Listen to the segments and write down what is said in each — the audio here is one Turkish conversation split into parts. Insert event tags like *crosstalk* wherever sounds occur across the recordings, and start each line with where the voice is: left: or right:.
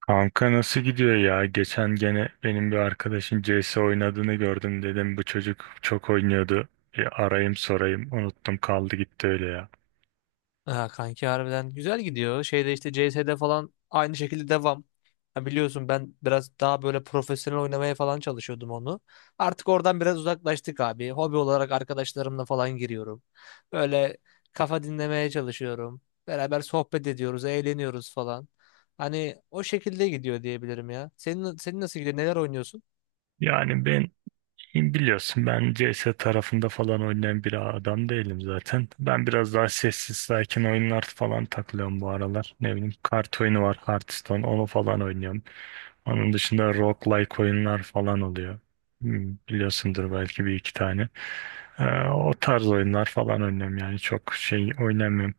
right: Kanka nasıl gidiyor ya? Geçen gene benim bir arkadaşın CS oynadığını gördüm dedim. Bu çocuk çok oynuyordu. Bir arayayım sorayım. Unuttum kaldı gitti öyle ya.
left: Ha, kanki harbiden güzel gidiyor. Şeyde işte CS'de falan aynı şekilde devam. Ha, biliyorsun ben biraz daha böyle profesyonel oynamaya falan çalışıyordum onu. Artık oradan biraz uzaklaştık abi. Hobi olarak arkadaşlarımla falan giriyorum. Böyle kafa dinlemeye çalışıyorum. Beraber sohbet ediyoruz, eğleniyoruz falan. Hani o şekilde gidiyor diyebilirim ya. Senin nasıl gidiyor? Neler oynuyorsun?
right: Yani biliyorsun ben CS tarafında falan oynayan bir adam değilim zaten. Ben biraz daha sessiz sakin oyunlar falan takılıyorum bu aralar. Ne bileyim kart oyunu var, Hearthstone, onu falan oynuyorum. Onun dışında roguelike oyunlar falan oluyor. Hmm, biliyorsundur belki bir iki tane. O tarz oyunlar falan oynuyorum, yani çok şey oynamıyorum.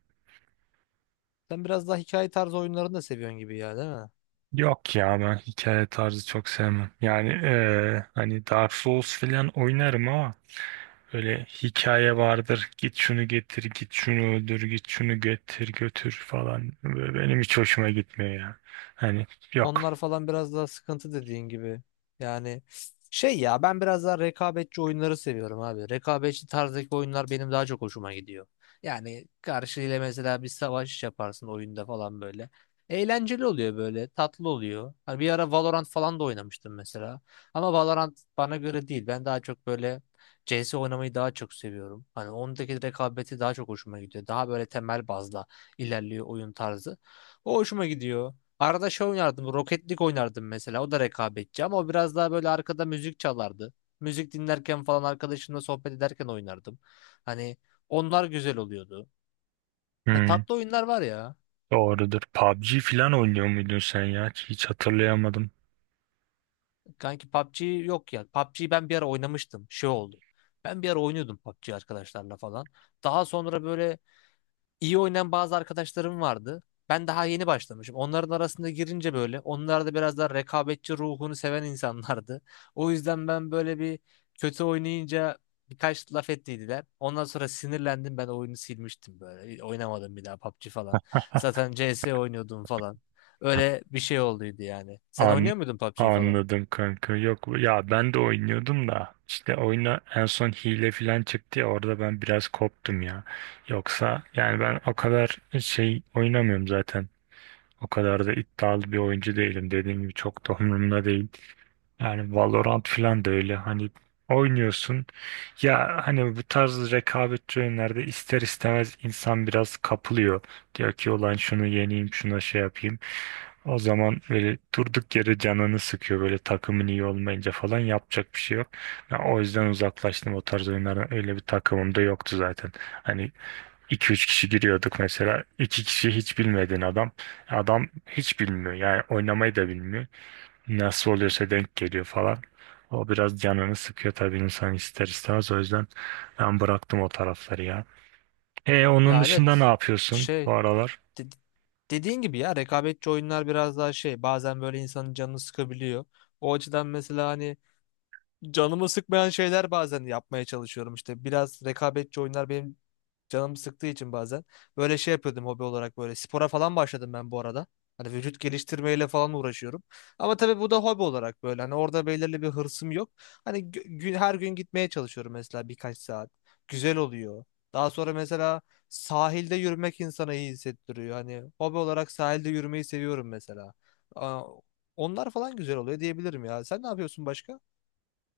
left: Sen biraz daha hikaye tarzı oyunlarını da seviyorsun gibi ya, değil mi?
right: Yok ya, ben hikaye tarzı çok sevmem. Yani hani Dark Souls falan oynarım ama öyle hikaye vardır. Git şunu getir, git şunu öldür, git şunu getir, götür falan. Böyle benim hiç hoşuma gitmiyor ya. Hani yok.
left: Onlar falan biraz daha sıkıntı dediğin gibi. Yani şey ya ben biraz daha rekabetçi oyunları seviyorum abi. Rekabetçi tarzdaki oyunlar benim daha çok hoşuma gidiyor. Yani karşıyla mesela bir savaş yaparsın oyunda falan böyle. Eğlenceli oluyor böyle, tatlı oluyor. Hani bir ara Valorant falan da oynamıştım mesela. Ama Valorant bana göre değil. Ben daha çok böyle CS oynamayı daha çok seviyorum. Hani ondaki rekabeti daha çok hoşuma gidiyor. Daha böyle temel bazla ilerliyor oyun tarzı. O hoşuma gidiyor. Arada şey oynardım. Rocket League oynardım mesela. O da rekabetçi ama o biraz daha böyle arkada müzik çalardı. Müzik dinlerken falan arkadaşımla sohbet ederken oynardım. Hani onlar güzel oluyordu. Ya
right: Hmm,
left: tatlı oyunlar var ya.
right: doğrudur. PUBG falan oynuyor muydun sen ya? Hiç hatırlayamadım.
left: Kanki PUBG yok ya. PUBG'yi ben bir ara oynamıştım. Şey oldu. Ben bir ara oynuyordum PUBG arkadaşlarla falan. Daha sonra böyle İyi oynayan bazı arkadaşlarım vardı. Ben daha yeni başlamışım. Onların arasında girince böyle onlar da biraz daha rekabetçi ruhunu seven insanlardı. O yüzden ben böyle bir kötü oynayınca birkaç laf ettiydiler. Ondan sonra sinirlendim ben oyunu silmiştim böyle. Oynamadım bir daha PUBG falan. Zaten CS oynuyordum falan. Öyle bir şey olduydu yani. Sen
right: An
left: oynuyor muydun PUBG falan?
right: anladım kanka. Yok ya, ben de oynuyordum da işte oyuna en son hile falan çıktı ya, orada ben biraz koptum ya. Yoksa yani ben o kadar şey oynamıyorum zaten. O kadar da iddialı bir oyuncu değilim. Dediğim gibi çok da *laughs* umurumda değil. Yani Valorant falan da öyle, hani oynuyorsun ya, hani bu tarz rekabetçi oyunlarda ister istemez insan biraz kapılıyor. Diyor ki ulan şunu yeneyim, şuna şey yapayım. O zaman böyle durduk yere canını sıkıyor, böyle takımın iyi olmayınca falan yapacak bir şey yok. Ben o yüzden uzaklaştım o tarz oyunlardan, öyle bir takımım da yoktu zaten. Hani iki üç kişi giriyorduk mesela, 2 kişi hiç bilmediğin adam, adam hiç bilmiyor yani, oynamayı da bilmiyor, nasıl oluyorsa denk geliyor falan. O biraz canını sıkıyor tabii, insan ister istemez. O yüzden ben bıraktım o tarafları ya. E, onun
left: Ya
right: dışında ne
left: evet.
right: yapıyorsun bu
left: Şey
right: aralar?
left: de- dediğin gibi ya rekabetçi oyunlar biraz daha şey bazen böyle insanın canını sıkabiliyor. O açıdan mesela hani canımı sıkmayan şeyler bazen yapmaya çalışıyorum işte. Biraz rekabetçi oyunlar benim canım sıktığı için bazen. Böyle şey yapıyordum hobi olarak böyle. Spora falan başladım ben bu arada. Hani vücut geliştirmeyle falan uğraşıyorum. Ama tabii bu da hobi olarak böyle. Hani orada belirli bir hırsım yok. Hani gün, her gün gitmeye çalışıyorum mesela birkaç saat. Güzel oluyor. Daha sonra mesela sahilde yürümek insana iyi hissettiriyor. Hani hobi olarak sahilde yürümeyi seviyorum mesela. Aa, onlar falan güzel oluyor diyebilirim ya. Sen ne yapıyorsun başka?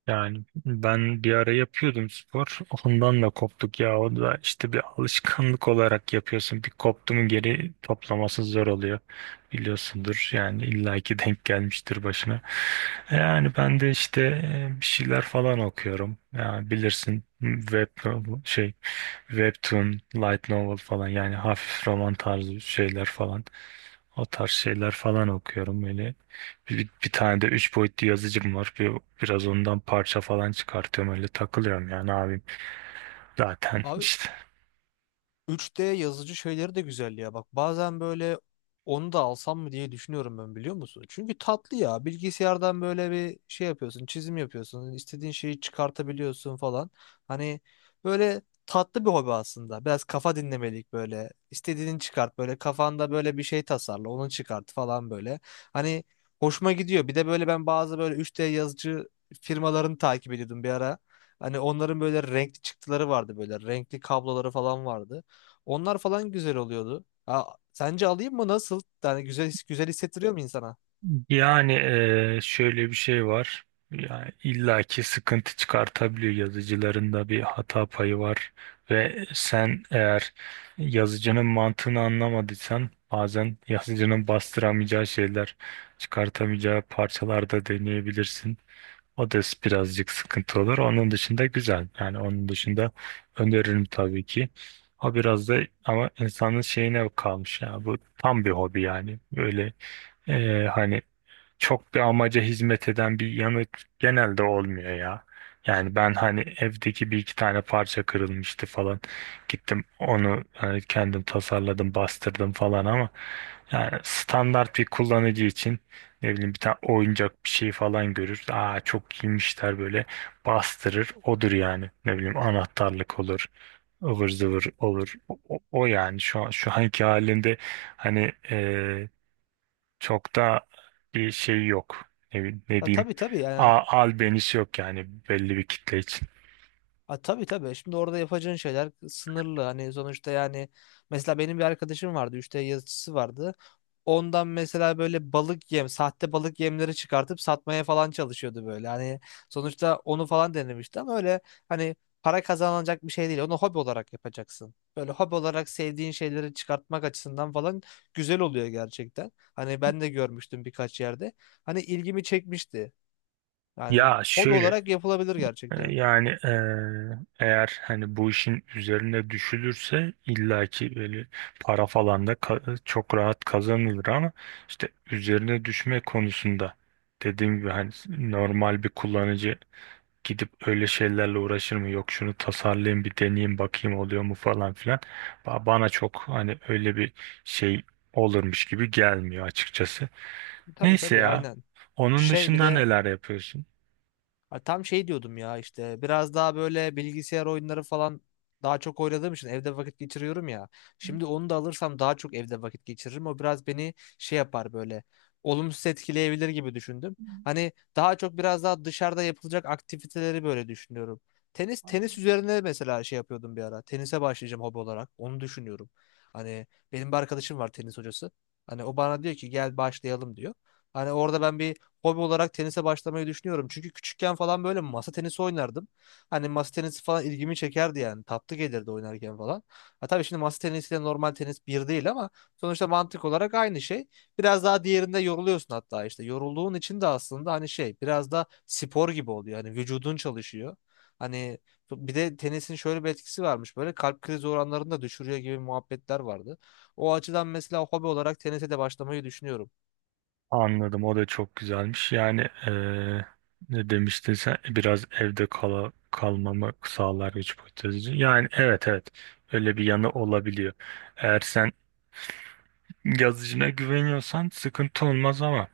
right: Yani ben bir ara yapıyordum spor. Ondan da koptuk ya. O da işte bir alışkanlık olarak yapıyorsun. Bir koptu mu geri toplaması zor oluyor. Biliyorsundur yani, illaki denk gelmiştir başına. Yani ben de işte bir şeyler falan okuyorum. Yani bilirsin, web novel, şey, webtoon, light novel falan, yani hafif roman tarzı şeyler falan. O tarz şeyler falan okuyorum öyle. Bir tane de üç boyutlu yazıcım var. Biraz ondan parça falan çıkartıyorum, öyle takılıyorum yani abim. Zaten
left: Abi
right: işte.
left: 3D yazıcı şeyleri de güzel ya. Bak bazen böyle onu da alsam mı diye düşünüyorum ben biliyor musun? Çünkü tatlı ya. Bilgisayardan böyle bir şey yapıyorsun, çizim yapıyorsun, istediğin şeyi çıkartabiliyorsun falan. Hani böyle tatlı bir hobi aslında. Biraz kafa dinlemelik böyle. İstediğini çıkart böyle kafanda böyle bir şey tasarla, onu çıkart falan böyle. Hani hoşuma gidiyor. Bir de böyle ben bazı böyle 3D yazıcı firmalarını takip ediyordum bir ara. Hani onların böyle renkli çıktıları vardı böyle renkli kabloları falan vardı. Onlar falan güzel oluyordu. Ha, sence alayım mı nasıl? Yani güzel güzel hissettiriyor mu insana?
right: Yani şöyle bir şey var. Yani illaki sıkıntı çıkartabiliyor, yazıcılarında bir hata payı var ve sen eğer yazıcının mantığını anlamadıysan bazen yazıcının bastıramayacağı şeyler, çıkartamayacağı parçalarda deneyebilirsin. O da birazcık sıkıntı olur. Onun dışında güzel. Yani onun dışında öneririm tabii ki. O biraz da ama insanın şeyine kalmış ya. Bu tam bir hobi yani. Böyle hani çok bir amaca hizmet eden bir yemek genelde olmuyor ya. Yani ben hani evdeki bir iki tane parça kırılmıştı falan. Gittim onu hani kendim tasarladım, bastırdım falan ama yani standart bir kullanıcı için ne bileyim bir tane oyuncak bir şey falan görür. Aa, çok iyiymişler böyle, bastırır. Odur yani. Ne bileyim, anahtarlık olur, ıvır zıvır olur. O yani şu an şu anki halinde hani çok da bir şey yok. Ne
left: Ha,
right: diyeyim?
left: tabii tabii yani.
right: Albenisi yok yani, belli bir kitle için.
left: Ha, tabii tabii. Şimdi orada yapacağın şeyler sınırlı. Hani sonuçta yani mesela benim bir arkadaşım vardı. 3D yazıcısı vardı. Ondan mesela böyle balık yem, sahte balık yemleri çıkartıp satmaya falan çalışıyordu böyle. Hani sonuçta onu falan denemişti ama öyle hani para kazanılacak bir şey değil. Onu hobi olarak yapacaksın. Böyle hobi olarak sevdiğin şeyleri çıkartmak açısından falan güzel oluyor gerçekten. Hani ben de görmüştüm birkaç yerde. Hani ilgimi çekmişti. Yani
right: Ya
left: hobi
right: şöyle,
left: olarak yapılabilir gerçekten.
right: yani, eğer hani bu işin üzerine düşülürse illaki böyle para falan da çok rahat kazanılır ama işte üzerine düşme konusunda, dediğim gibi hani normal bir kullanıcı gidip öyle şeylerle uğraşır mı, yok şunu tasarlayayım bir deneyeyim bakayım oluyor mu falan filan. Bana çok hani öyle bir şey olurmuş gibi gelmiyor açıkçası.
left: Tabii
right: Neyse
left: tabii
right: ya,
left: aynen.
right: onun
left: Şey bir
right: dışında
left: de
right: neler yapıyorsun?
left: ha, tam şey diyordum ya işte biraz daha böyle bilgisayar oyunları falan daha çok oynadığım için evde vakit geçiriyorum ya. Şimdi onu da alırsam daha çok evde vakit geçiririm. O biraz beni şey yapar böyle olumsuz etkileyebilir gibi düşündüm. Hani daha çok biraz daha dışarıda yapılacak aktiviteleri böyle düşünüyorum. Tenis üzerine mesela şey yapıyordum bir ara. Tenise başlayacağım hobi olarak. Onu düşünüyorum. Hani benim bir arkadaşım var tenis hocası. Hani o bana diyor ki gel başlayalım diyor. Hani orada ben bir hobi olarak tenise başlamayı düşünüyorum. Çünkü küçükken falan böyle masa tenisi oynardım. Hani masa tenisi falan ilgimi çekerdi yani. Tatlı gelirdi oynarken falan. Ha tabii şimdi masa tenisiyle normal tenis bir değil ama sonuçta mantık olarak aynı şey. Biraz daha diğerinde yoruluyorsun hatta işte. Yorulduğun için de aslında hani şey biraz da spor gibi oluyor. Hani vücudun çalışıyor. Hani bir de tenisin şöyle bir etkisi varmış. Böyle kalp krizi oranlarını da düşürüyor gibi muhabbetler vardı. O açıdan mesela hobi olarak tenise de başlamayı düşünüyorum.
right: Anladım, o da çok güzelmiş yani. eee, Ne demiştin sen? Biraz evde kalmamı sağlar güç hipotezi yani. Evet evet, öyle bir yanı olabiliyor. Eğer sen yazıcına güveniyorsan sıkıntı olmaz ama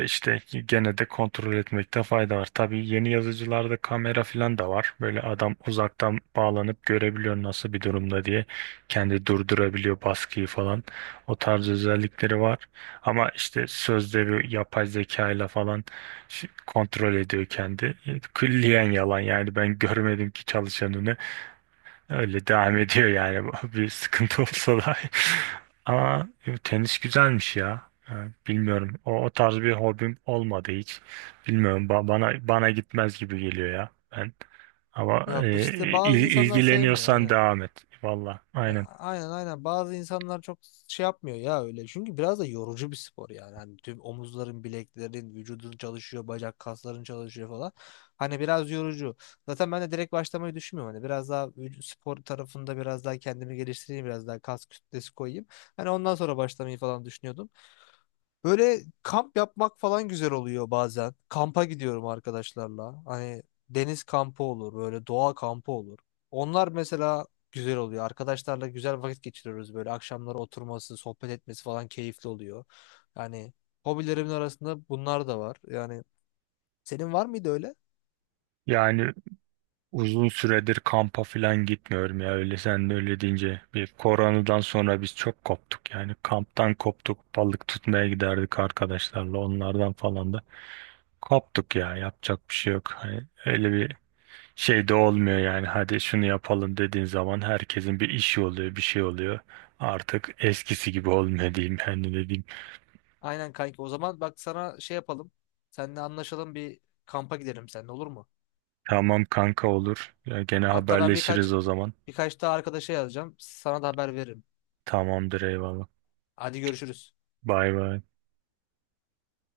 right: İşte gene de kontrol etmekte fayda var. Tabii yeni yazıcılarda kamera falan da var. Böyle adam uzaktan bağlanıp görebiliyor nasıl bir durumda diye. Kendi durdurabiliyor baskıyı falan. O tarz özellikleri var. Ama işte sözde bir yapay zeka ile falan kontrol ediyor kendi. Külliyen yalan yani, ben görmedim ki çalışanını. Öyle devam ediyor yani *laughs* bir sıkıntı olsa da. *laughs* Ama yo, tenis güzelmiş ya. Yani bilmiyorum, O, o tarz bir hobim olmadı hiç. Bilmiyorum. Bana gitmez gibi geliyor ya. Ben ama
left: Ya
right: e,
left: işte bazı
right: il-
left: insanlar sevmiyor
right: ilgileniyorsan
left: aynen.
right: devam et. Valla.
left: Ya
right: Aynen.
left: aynen aynen bazı insanlar çok şey yapmıyor ya öyle. Çünkü biraz da yorucu bir spor yani. Hani tüm omuzların, bileklerin, vücudun çalışıyor, bacak kasların çalışıyor falan. Hani biraz yorucu. Zaten ben de direkt başlamayı düşünmüyorum. Hani biraz daha vücut spor tarafında biraz daha kendimi geliştireyim, biraz daha kas kütlesi koyayım. Hani ondan sonra başlamayı falan düşünüyordum. Böyle kamp yapmak falan güzel oluyor bazen. Kampa gidiyorum arkadaşlarla. Hani deniz kampı olur, böyle doğa kampı olur. Onlar mesela güzel oluyor. Arkadaşlarla güzel vakit geçiriyoruz böyle. Akşamları oturması, sohbet etmesi falan keyifli oluyor. Yani hobilerimin arasında bunlar da var. Yani senin var mıydı öyle?
right: Yani uzun süredir kampa falan gitmiyorum ya, öyle sen de öyle deyince, bir koronadan sonra biz çok koptuk yani, kamptan koptuk, balık tutmaya giderdik arkadaşlarla, onlardan falan da koptuk ya, yapacak bir şey yok. Hani öyle bir şey de olmuyor yani, hadi şunu yapalım dediğin zaman herkesin bir işi oluyor, bir şey oluyor. Artık eskisi gibi olmuyor diyeyim yani, ne diyeyim.
left: Aynen kanki. O zaman bak sana şey yapalım. Seninle anlaşalım bir kampa gidelim seninle olur mu?
right: Tamam kanka, olur. Ya gene
left: Hatta ben birkaç
right: haberleşiriz o zaman.
left: birkaç daha arkadaşa yazacağım. Sana da haber veririm.
right: Tamamdır, eyvallah.
left: Hadi görüşürüz.
right: Bay bay.